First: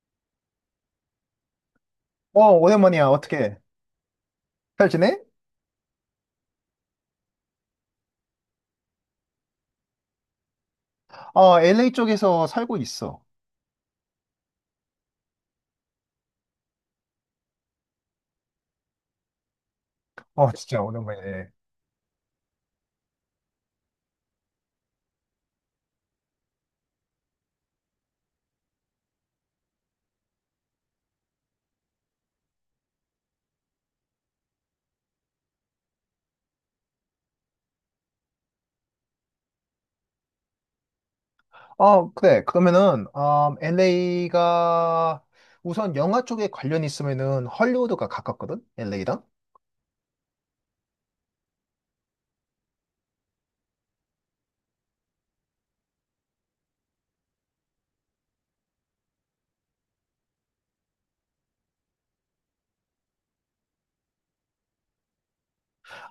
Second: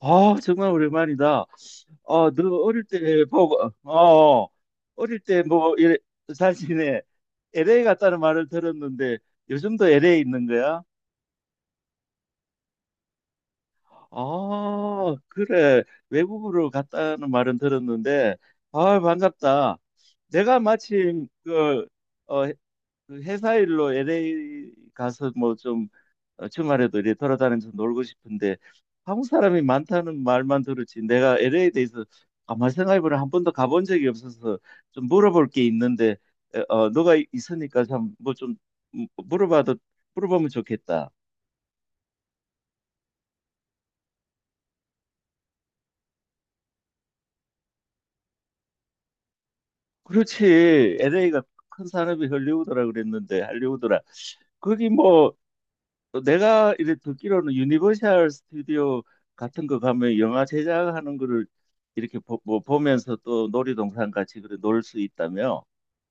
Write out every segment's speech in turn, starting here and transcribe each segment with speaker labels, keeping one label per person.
Speaker 1: 아, 정말 오랜만이다. 아,
Speaker 2: 어,
Speaker 1: 너 어릴
Speaker 2: 오랜만이야.
Speaker 1: 때
Speaker 2: 어떻게?
Speaker 1: 보고,
Speaker 2: 잘 지내?
Speaker 1: 어릴 때 뭐, 이래, 사진에 LA 갔다는 말을 들었는데 요즘도 LA 있는 거야?
Speaker 2: 어, LA 쪽에서 살고 있어.
Speaker 1: 아, 그래. 외국으로 갔다는 말은 들었는데, 아, 반갑다.
Speaker 2: 어,
Speaker 1: 내가
Speaker 2: 진짜
Speaker 1: 마침
Speaker 2: 오랜만이네.
Speaker 1: 어, 해- 그 회사 일로 LA 가서 뭐좀 주말에도 이렇게 돌아다니면서 놀고 싶은데 한국 사람이 많다는 말만 들었지 내가 LA에 대해서 아마 생각해보면 한 번도 가본 적이 없어서 좀 물어볼 게 있는데 너가 있으니까 참 뭐 좀 물어봐도 물어보면 좋겠다.
Speaker 2: 어, 그래. 그러면은, LA가 우선 영화 쪽에 관련 있으면은 헐리우드가 가깝거든? LA랑?
Speaker 1: 그렇지, LA가 큰 산업이 할리우드라 그랬는데 할리우드라 거기 뭐 내가 이렇게 듣기로는 유니버셜 스튜디오 같은 거 가면 영화 제작하는 거를 이렇게 뭐 보면서 또 놀이동산 같이 그래 놀 수 있다며?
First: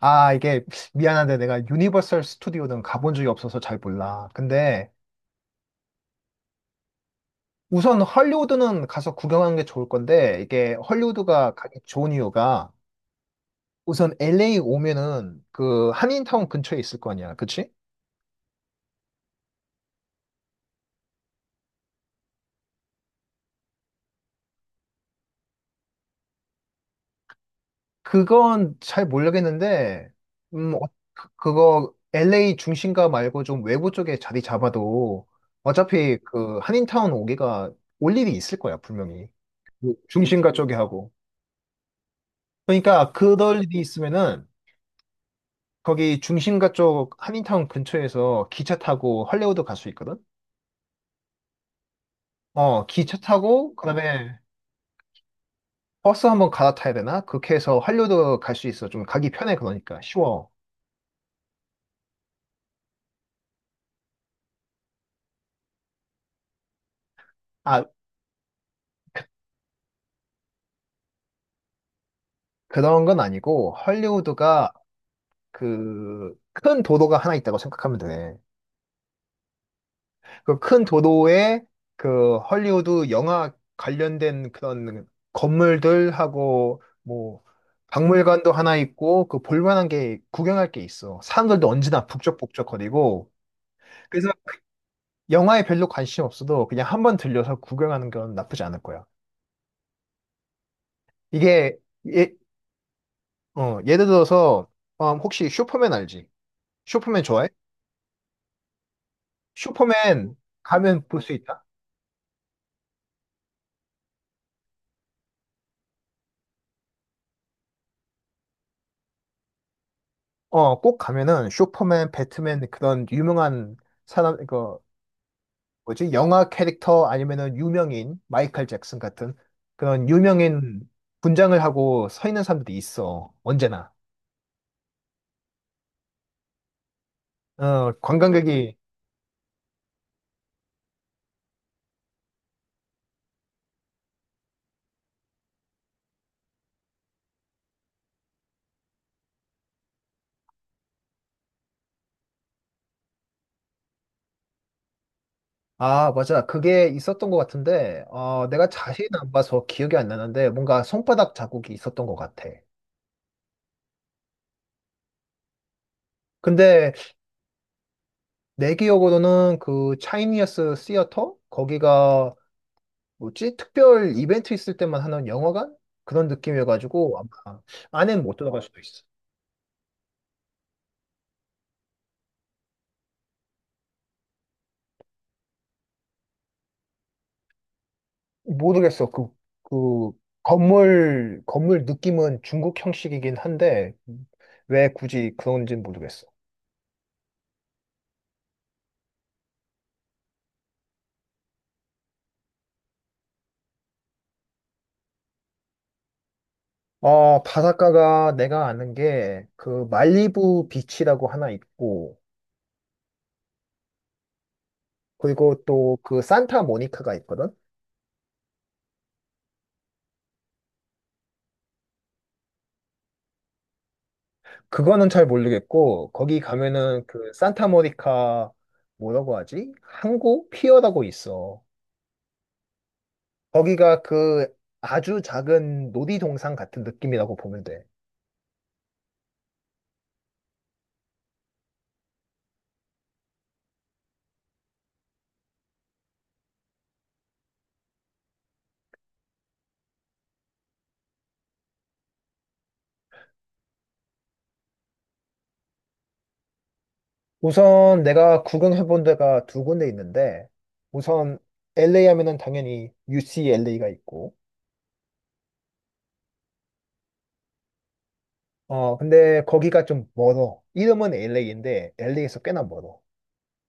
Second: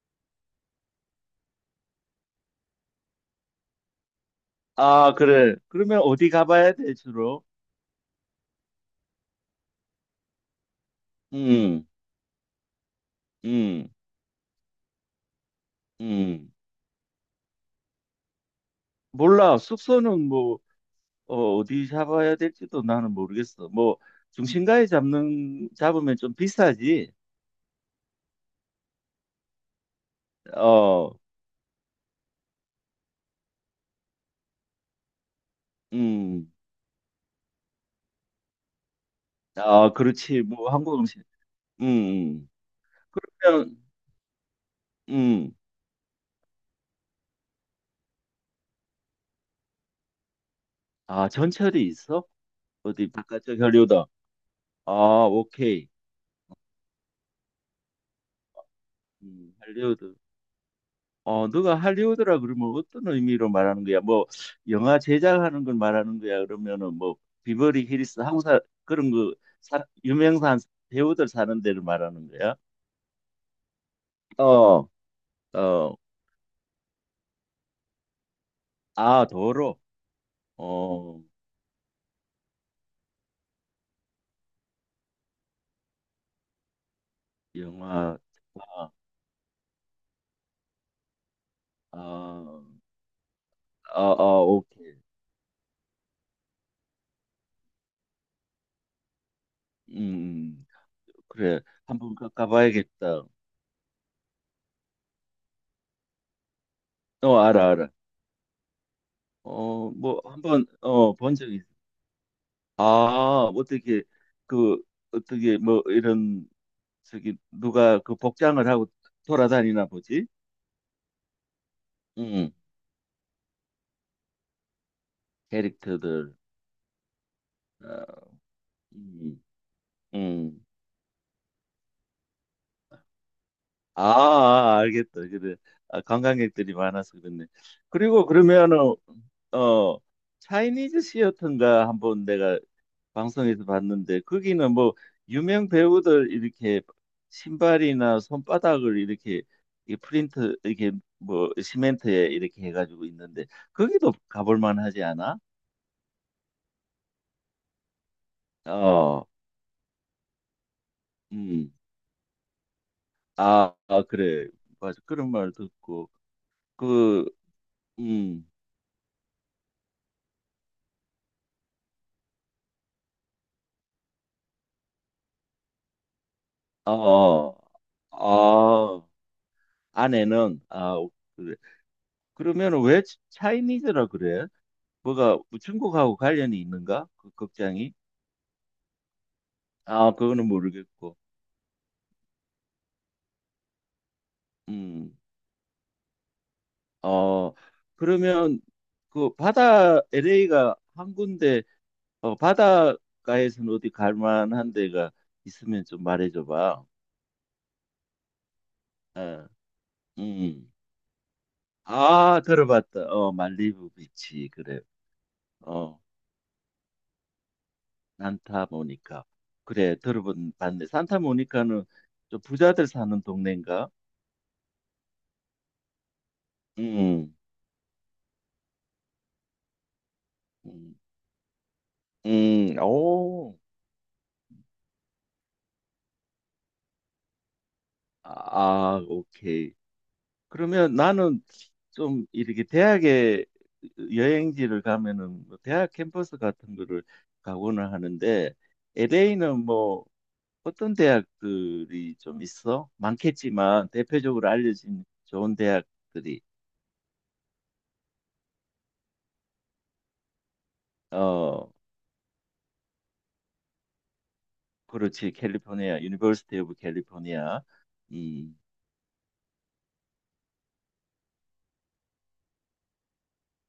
Speaker 2: 아, 이게 미안한데 내가 유니버설 스튜디오는 가본 적이 없어서 잘 몰라. 근데
Speaker 1: 아, 그래. 그러면 어디 가봐야 돼, 주로?
Speaker 2: 우선 헐리우드는 가서 구경하는 게 좋을 건데 이게 헐리우드가 가기
Speaker 1: 음,
Speaker 2: 좋은 이유가
Speaker 1: 음,
Speaker 2: 우선 LA 오면은 그 한인타운
Speaker 1: 음.
Speaker 2: 근처에 있을 거 아니야. 그치?
Speaker 1: 몰라. 숙소는 뭐, 어디 잡아야 될지도 나는 모르겠어. 뭐, 중심가에 잡으면 좀 비싸지.
Speaker 2: 그건 잘 모르겠는데, 음, 어,
Speaker 1: 어,
Speaker 2: 그거 LA 중심가 말고 좀 외부 쪽에 자리 잡아도 어차피
Speaker 1: 음.
Speaker 2: 그 한인타운 오기가 올 일이 있을 거야, 분명히.
Speaker 1: 아,
Speaker 2: 그
Speaker 1: 그렇지.
Speaker 2: 중심가
Speaker 1: 뭐,
Speaker 2: 쪽에
Speaker 1: 한국
Speaker 2: 하고.
Speaker 1: 음식. 음, 음.
Speaker 2: 그러니까 그럴
Speaker 1: 그러면,
Speaker 2: 일이 있으면은
Speaker 1: 음.
Speaker 2: 거기 중심가 쪽 한인타운 근처에서 기차 타고 할리우드 갈 수 있거든?
Speaker 1: 아, 전철이 있어?
Speaker 2: 어,
Speaker 1: 어디
Speaker 2: 기차
Speaker 1: 바깥쪽
Speaker 2: 타고
Speaker 1: 할리우드.
Speaker 2: 그다음에
Speaker 1: 아, 오케이.
Speaker 2: 버스 한번 갈아타야 되나? 그렇게 해서 할리우드 갈 수 있어. 좀 가기 편해, 그러니까.
Speaker 1: 할리우드.
Speaker 2: 쉬워.
Speaker 1: 어, 너가 할리우드라 그러면 어떤 의미로 말하는 거야? 뭐 영화 제작하는 걸 말하는 거야? 그러면은 뭐
Speaker 2: 아,
Speaker 1: 비버리 hills 항사 그런 거 유명한 배우들 사는 데를 말하는 거야?
Speaker 2: 그런 건 아니고 할리우드가
Speaker 1: 어, 어.
Speaker 2: 그 큰 도도가 하나 있다고 생각하면 돼.
Speaker 1: 아, 도로.
Speaker 2: 그 큰
Speaker 1: 어.
Speaker 2: 도도에 그 헐리우드 영화 관련된 그런 건물들하고 뭐
Speaker 1: 영화.
Speaker 2: 박물관도 하나
Speaker 1: 아,
Speaker 2: 있고 그 볼만한 게 구경할 게 있어. 사람들도 언제나
Speaker 1: 아,
Speaker 2: 북적북적거리고
Speaker 1: 아,
Speaker 2: 그래서
Speaker 1: 아, 오케이.
Speaker 2: 영화에 별로 관심 없어도 그냥 한번 들려서 구경하는 건 나쁘지 않을 거야.
Speaker 1: 음, 음. 그래.
Speaker 2: 이게
Speaker 1: 한번
Speaker 2: 예,
Speaker 1: 가봐야겠다.
Speaker 2: 예를 들어서 혹시 슈퍼맨 알지? 슈퍼맨
Speaker 1: 어,
Speaker 2: 좋아해?
Speaker 1: 알아, 알아. 어, 뭐
Speaker 2: 슈퍼맨
Speaker 1: 한번
Speaker 2: 가면 볼 수
Speaker 1: 본 적이
Speaker 2: 있다?
Speaker 1: 있어. 아, 그 어떻게 뭐 이런, 저기 누가 그 복장을 하고 돌아다니나 보지?
Speaker 2: 어, 꼭 가면은 슈퍼맨,
Speaker 1: 응.
Speaker 2: 배트맨 그런 유명한 사람, 그 뭐지?
Speaker 1: 캐릭터들.
Speaker 2: 영화 캐릭터 아니면은 유명인,
Speaker 1: 어,
Speaker 2: 마이클 잭슨 같은
Speaker 1: 음,
Speaker 2: 그런
Speaker 1: 음.
Speaker 2: 유명인 분장을 하고 서 있는 사람들이 있어. 언제나.
Speaker 1: 아, 아, 알겠다. 그래. 아, 관광객들이 많아서 그렇네.
Speaker 2: 어,
Speaker 1: 그리고
Speaker 2: 관광객이
Speaker 1: 그러면은 어 차이니즈 시어터인가 한번 내가 방송에서 봤는데, 거기는 뭐 유명 배우들 이렇게 신발이나 손바닥을 이렇게, 이 프린트 이렇게 뭐 시멘트에 이렇게 해가지고 있는데 거기도 가볼 만하지 않아?
Speaker 2: 아, 맞아. 그게 있었던 것 같은데, 내가 자세히는
Speaker 1: 어,
Speaker 2: 안 봐서 기억이 안 나는데, 뭔가 손바닥
Speaker 1: 음.
Speaker 2: 자국이 있었던 것 같아.
Speaker 1: 아, 아, 그래. 맞아, 그런 말 듣고,
Speaker 2: 근데
Speaker 1: 그, 음,
Speaker 2: 내 기억으로는 그 차이니어스 시어터? 거기가 뭐지? 특별 이벤트 있을 때만 하는 영화관? 그런
Speaker 1: 아,
Speaker 2: 느낌이어가지고
Speaker 1: 어,
Speaker 2: 아마 안에는 못 들어갈 수도
Speaker 1: 아,
Speaker 2: 있어.
Speaker 1: 아내는, 아, 그래. 그러면 왜 차이니즈라 그래? 뭐가 중국하고 관련이 있는가, 그 극장이?
Speaker 2: 모르겠어. 그
Speaker 1: 아, 그거는 모르겠고.
Speaker 2: 건물 느낌은 중국 형식이긴 한데 왜
Speaker 1: 음,
Speaker 2: 굳이 그런지는 모르겠어.
Speaker 1: 어, 그러면, 그 바다, LA가 한 군데, 바닷가에서는 어디 갈 만한 데가 있으면 좀 말해줘 봐.
Speaker 2: 어, 바닷가가 내가 아는 게
Speaker 1: 어,
Speaker 2: 그 말리부
Speaker 1: 음.
Speaker 2: 비치라고 하나 있고
Speaker 1: 아, 들어봤다. 어, 말리부 비치. 그래.
Speaker 2: 그리고 또
Speaker 1: 어,
Speaker 2: 그 산타모니카가 있거든?
Speaker 1: 산타모니카. 그래, 들어본 봤네. 산타모니카는 좀 부자들 사는 동네인가?
Speaker 2: 그거는 잘 모르겠고 거기 가면은 그
Speaker 1: 음.
Speaker 2: 산타모니카 뭐라고 하지? 항구
Speaker 1: 음.
Speaker 2: 피어라고 있어.
Speaker 1: 음. 오.
Speaker 2: 거기가 그 아주 작은 놀이동산 같은 느낌이라고 보면 돼.
Speaker 1: 아, 아, 오케이. 그러면 나는 좀 이렇게 대학에, 여행지를 가면은 뭐 대학 캠퍼스 같은 거를 가고는 하는데, LA는 뭐 어떤 대학들이 좀 있어? 많겠지만 대표적으로 알려진 좋은 대학들이.
Speaker 2: 우선 내가 구경해본 데가 두 군데 있는데, 우선
Speaker 1: 어
Speaker 2: LA 하면은 당연히 UCLA가 있고,
Speaker 1: 그렇지, 캘리포니아, 유니버시티 오브 캘리포니아. 이
Speaker 2: 어, 근데 거기가 좀 멀어. 이름은 LA인데, LA에서 꽤나 멀어.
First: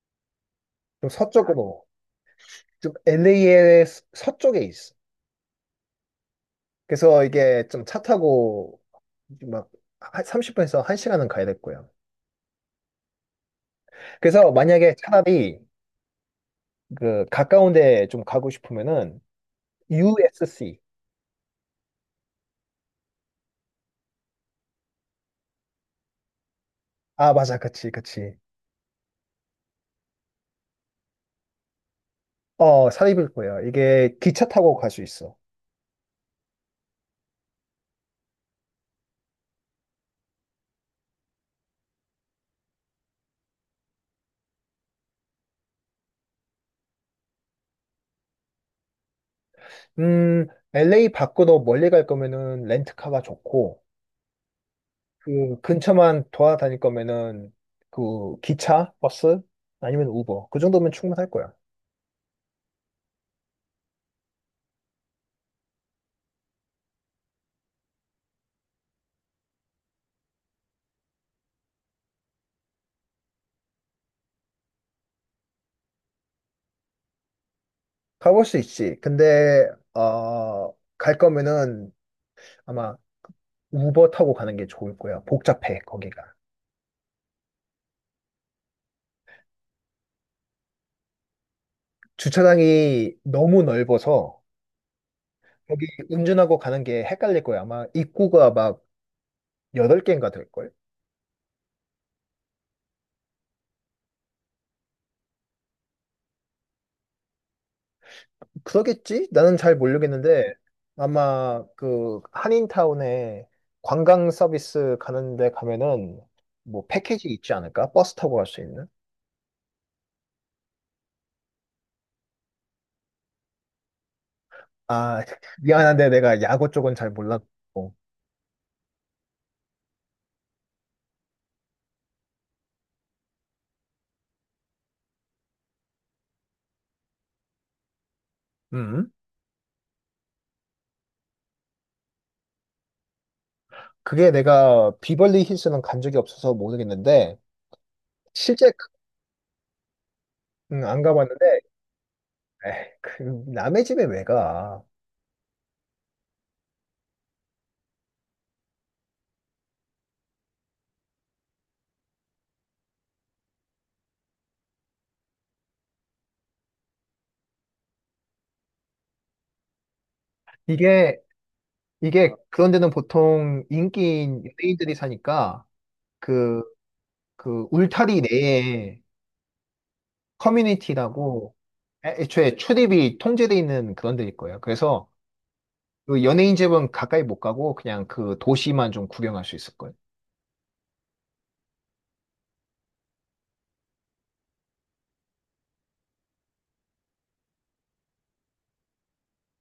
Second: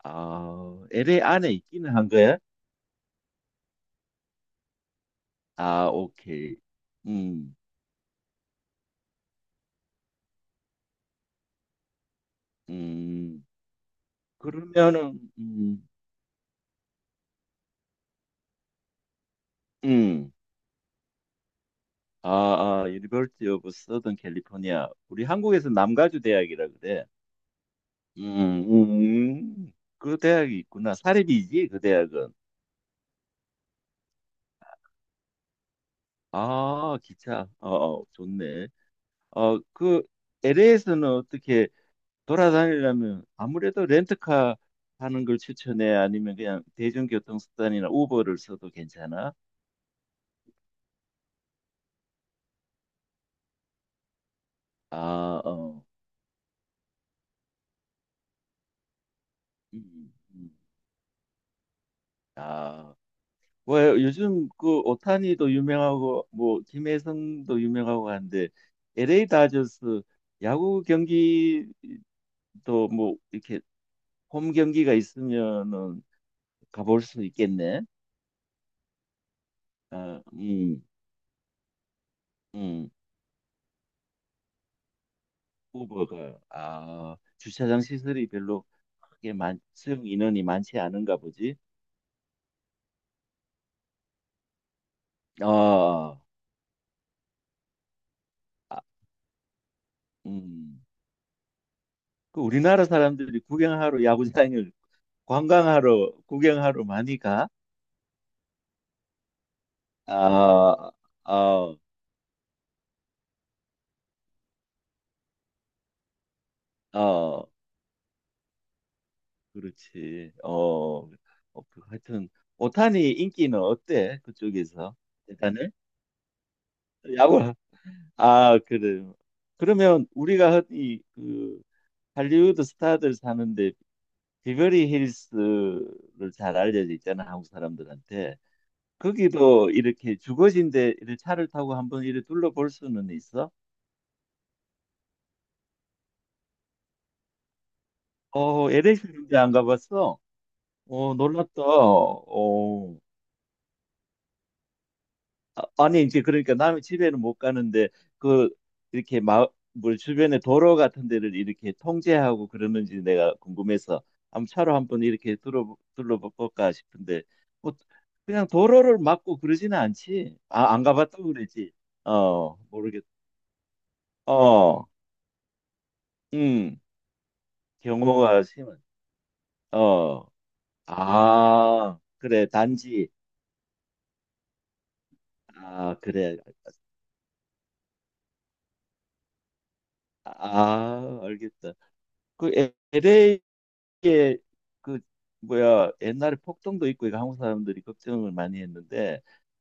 Speaker 1: 아,
Speaker 2: 좀
Speaker 1: LA 안에
Speaker 2: 서쪽으로,
Speaker 1: 있기는 한 거야?
Speaker 2: 좀 LA의 서쪽에 있어.
Speaker 1: 아, 오케이.
Speaker 2: 그래서
Speaker 1: 음,
Speaker 2: 이게 좀 차 타고 막 30분에서 1시간은 가야 될 거야.
Speaker 1: 음.
Speaker 2: 그래서 만약에
Speaker 1: 그러면은,
Speaker 2: 차라리 그 가까운 데 좀 가고 싶으면은
Speaker 1: 음.
Speaker 2: USC.
Speaker 1: 아, 아, 유니버시티 오브 서던 캘리포니아. 우리 한국에서 남가주 대학이라 그래.
Speaker 2: 아, 맞아. 그치, 그치.
Speaker 1: 그 대학이 있구나. 사립이지, 그 대학은.
Speaker 2: 어, 사립일 거야. 이게 기차 타고 갈 수 있어.
Speaker 1: 아, 기차. 어, 어, 좋네. 그 LA에서는 어떻게, 돌아다니려면 아무래도 렌트카 하는 걸 추천해? 아니면 그냥 대중교통 수단이나 우버를 써도 괜찮아?
Speaker 2: 음, LA 밖으로 멀리 갈 거면은 렌트카가 좋고,
Speaker 1: 아,
Speaker 2: 그
Speaker 1: 어.
Speaker 2: 근처만 돌아다닐 거면은 그 기차, 버스, 아니면
Speaker 1: 음,
Speaker 2: 우버.
Speaker 1: 음.
Speaker 2: 그 정도면 충분할 거야.
Speaker 1: 아, 뭐 요즘 그 오타니도 유명하고 뭐 김혜성도 유명하고 한데, LA 다저스 야구 경기도 뭐 이렇게 홈 경기가 있으면은 가볼 수 있겠네.
Speaker 2: 가볼 수 있지. 근데,
Speaker 1: 어,
Speaker 2: 갈 거면은
Speaker 1: 음.
Speaker 2: 아마 우버 타고 가는 게 좋을 거야. 복잡해, 거기가.
Speaker 1: 우버가, 아, 주차장 시설이 별로 크게 수용 인원이 많지 않은가 보지.
Speaker 2: 주차장이 너무 넓어서, 여기
Speaker 1: 어,
Speaker 2: 운전하고 가는 게 헷갈릴 거야. 아마 입구가
Speaker 1: 아,
Speaker 2: 막 여덟 개인가 될걸?
Speaker 1: 음. 그 우리나라 사람들이 구경하러 야구장을 관광하러 구경하러 많이 가.
Speaker 2: 그러겠지? 나는 잘 모르겠는데,
Speaker 1: 아,
Speaker 2: 아마
Speaker 1: 아,
Speaker 2: 그 한인타운에 관광 서비스 가는데 가면은 뭐 패키지
Speaker 1: 어,
Speaker 2: 있지 않을까? 버스 타고 갈 수 있는?
Speaker 1: 그렇지. 그, 하여튼 오타니 인기는 어때, 그쪽에서?
Speaker 2: 아,
Speaker 1: 대단해?
Speaker 2: 미안한데 내가 야구 쪽은 잘
Speaker 1: 야구.
Speaker 2: 몰랐고.
Speaker 1: 아, 그래. 그러면 우리가 흔히 그 할리우드 스타들 사는데, 비버리 힐스를 잘 알려져 있잖아, 한국 사람들한테.
Speaker 2: 음.
Speaker 1: 거기도 이렇게 주거지인데 이렇게 차를 타고 한번 이렇게 둘러볼 수는 있어?
Speaker 2: 그게 내가 비벌리 힐스는 간 적이 없어서 모르겠는데, 실제
Speaker 1: LA 시리즈 안 가봤어?
Speaker 2: 안
Speaker 1: 어,
Speaker 2: 가봤는데,
Speaker 1: 놀랐다.
Speaker 2: 에이,
Speaker 1: 어.
Speaker 2: 그 남의 집에 왜 가?
Speaker 1: 아, 아니 이제 그러니까 남의 집에는 못 가는데, 그 이렇게 마을 주변에 도로 같은 데를 이렇게 통제하고 그러는지 내가 궁금해서, 한번 차로 한번 이렇게 둘러볼까 싶은데, 뭐 그냥 도로를 막고 그러지는 않지. 아, 안
Speaker 2: 이게,
Speaker 1: 가봤다고 그랬지.
Speaker 2: 이게
Speaker 1: 어,
Speaker 2: 그런 데는
Speaker 1: 모르겠.
Speaker 2: 보통 인기인
Speaker 1: 어,
Speaker 2: 연예인들이 사니까, 그
Speaker 1: 음.
Speaker 2: 그 울타리
Speaker 1: 경호가 심한.
Speaker 2: 내에
Speaker 1: 어,
Speaker 2: 커뮤니티라고
Speaker 1: 아, 그래,
Speaker 2: 애초에
Speaker 1: 단지.
Speaker 2: 출입이 통제돼 있는 그런 데일 거예요. 그래서
Speaker 1: 아,
Speaker 2: 그
Speaker 1: 그래.
Speaker 2: 연예인 집은 가까이 못 가고 그냥 그 도시만 좀 구경할 수 있을 거예요.
Speaker 1: 아, 알겠다. 그 LA, 이게, 그 뭐야, 옛날에 폭동도 있고 이거 한국 사람들이 걱정을 많이 했는데,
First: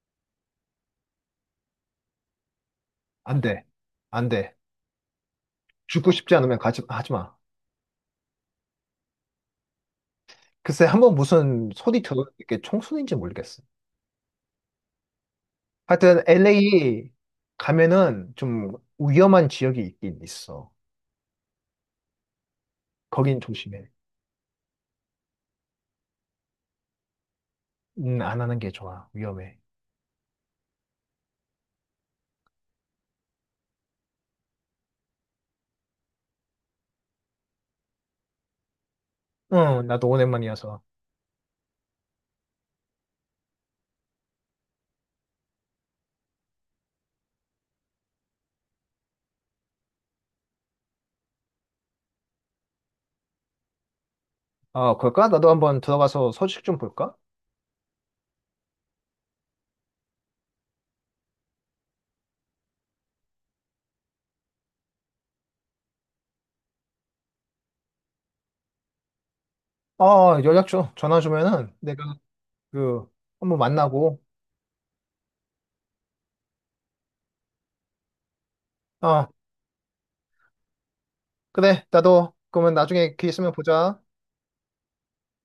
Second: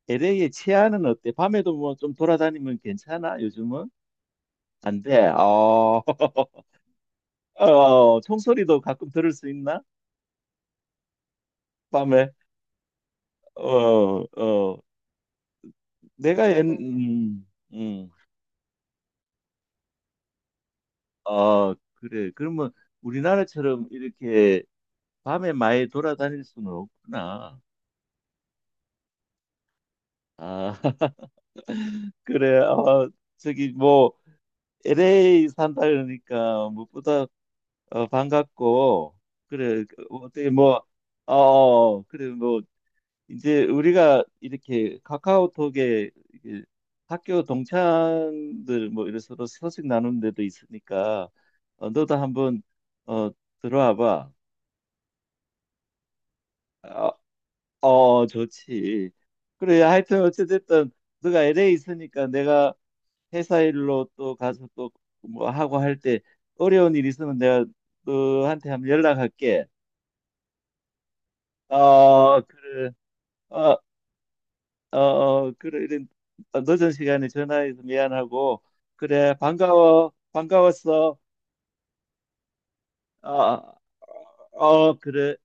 Speaker 1: LA의 치안은 어때? 밤에도 뭐 좀 돌아다니면
Speaker 2: 안
Speaker 1: 괜찮아,
Speaker 2: 돼.
Speaker 1: 요즘은?
Speaker 2: 안 돼.
Speaker 1: 안 돼. 어,
Speaker 2: 죽고 싶지 않으면 가지, 하지 마.
Speaker 1: 어, 총소리도 가끔 들을 수 있나?
Speaker 2: 글쎄, 한번 무슨 소리 들어,
Speaker 1: 밤에.
Speaker 2: 이게 총소리인지 모르겠어.
Speaker 1: 어, 어.
Speaker 2: 하여튼
Speaker 1: 내가
Speaker 2: LA
Speaker 1: 음,
Speaker 2: 가면은 좀 위험한 지역이 있긴 있어.
Speaker 1: 어, 그래. 그러면
Speaker 2: 거긴
Speaker 1: 우리나라처럼
Speaker 2: 조심해.
Speaker 1: 이렇게 밤에 많이 돌아다닐 수는 없구나.
Speaker 2: 안 하는 게 좋아. 위험해.
Speaker 1: 아, 그래. 어, 저기 뭐 LA 산다 그러니까 무엇보다 반갑고, 그래.
Speaker 2: 응, 나도
Speaker 1: 어떻게
Speaker 2: 오랜만이어서.
Speaker 1: 뭐, 그래. 뭐, 이제 우리가 이렇게 카카오톡에 이게 학교 동창들 뭐 이래 서로 소식 나누는 데도 있으니까, 너도 한번, 어, 들어와 봐.
Speaker 2: 아, 그럴까? 나도 한번 들어가서 소식 좀
Speaker 1: 어,
Speaker 2: 볼까?
Speaker 1: 어, 좋지. 그래, 하여튼 어찌됐든, 너가 LA 있으니까 내가 회사 일로 또 가서 또 뭐 하고 할 때 어려운 일 있으면 내가 너한테 한번 연락할게.
Speaker 2: 어, 연락 줘. 전화 주면은 내가
Speaker 1: 어, 그래.
Speaker 2: 그 한번
Speaker 1: 어,
Speaker 2: 만나고.
Speaker 1: 어, 어, 그래, 이런, 늦은 시간에 전화해서 미안하고,
Speaker 2: 어,
Speaker 1: 그래, 반가워, 반가웠어.
Speaker 2: 그래. 나도 그러면 나중에 기회 있으면
Speaker 1: 어,
Speaker 2: 보자.
Speaker 1: 어, 그래.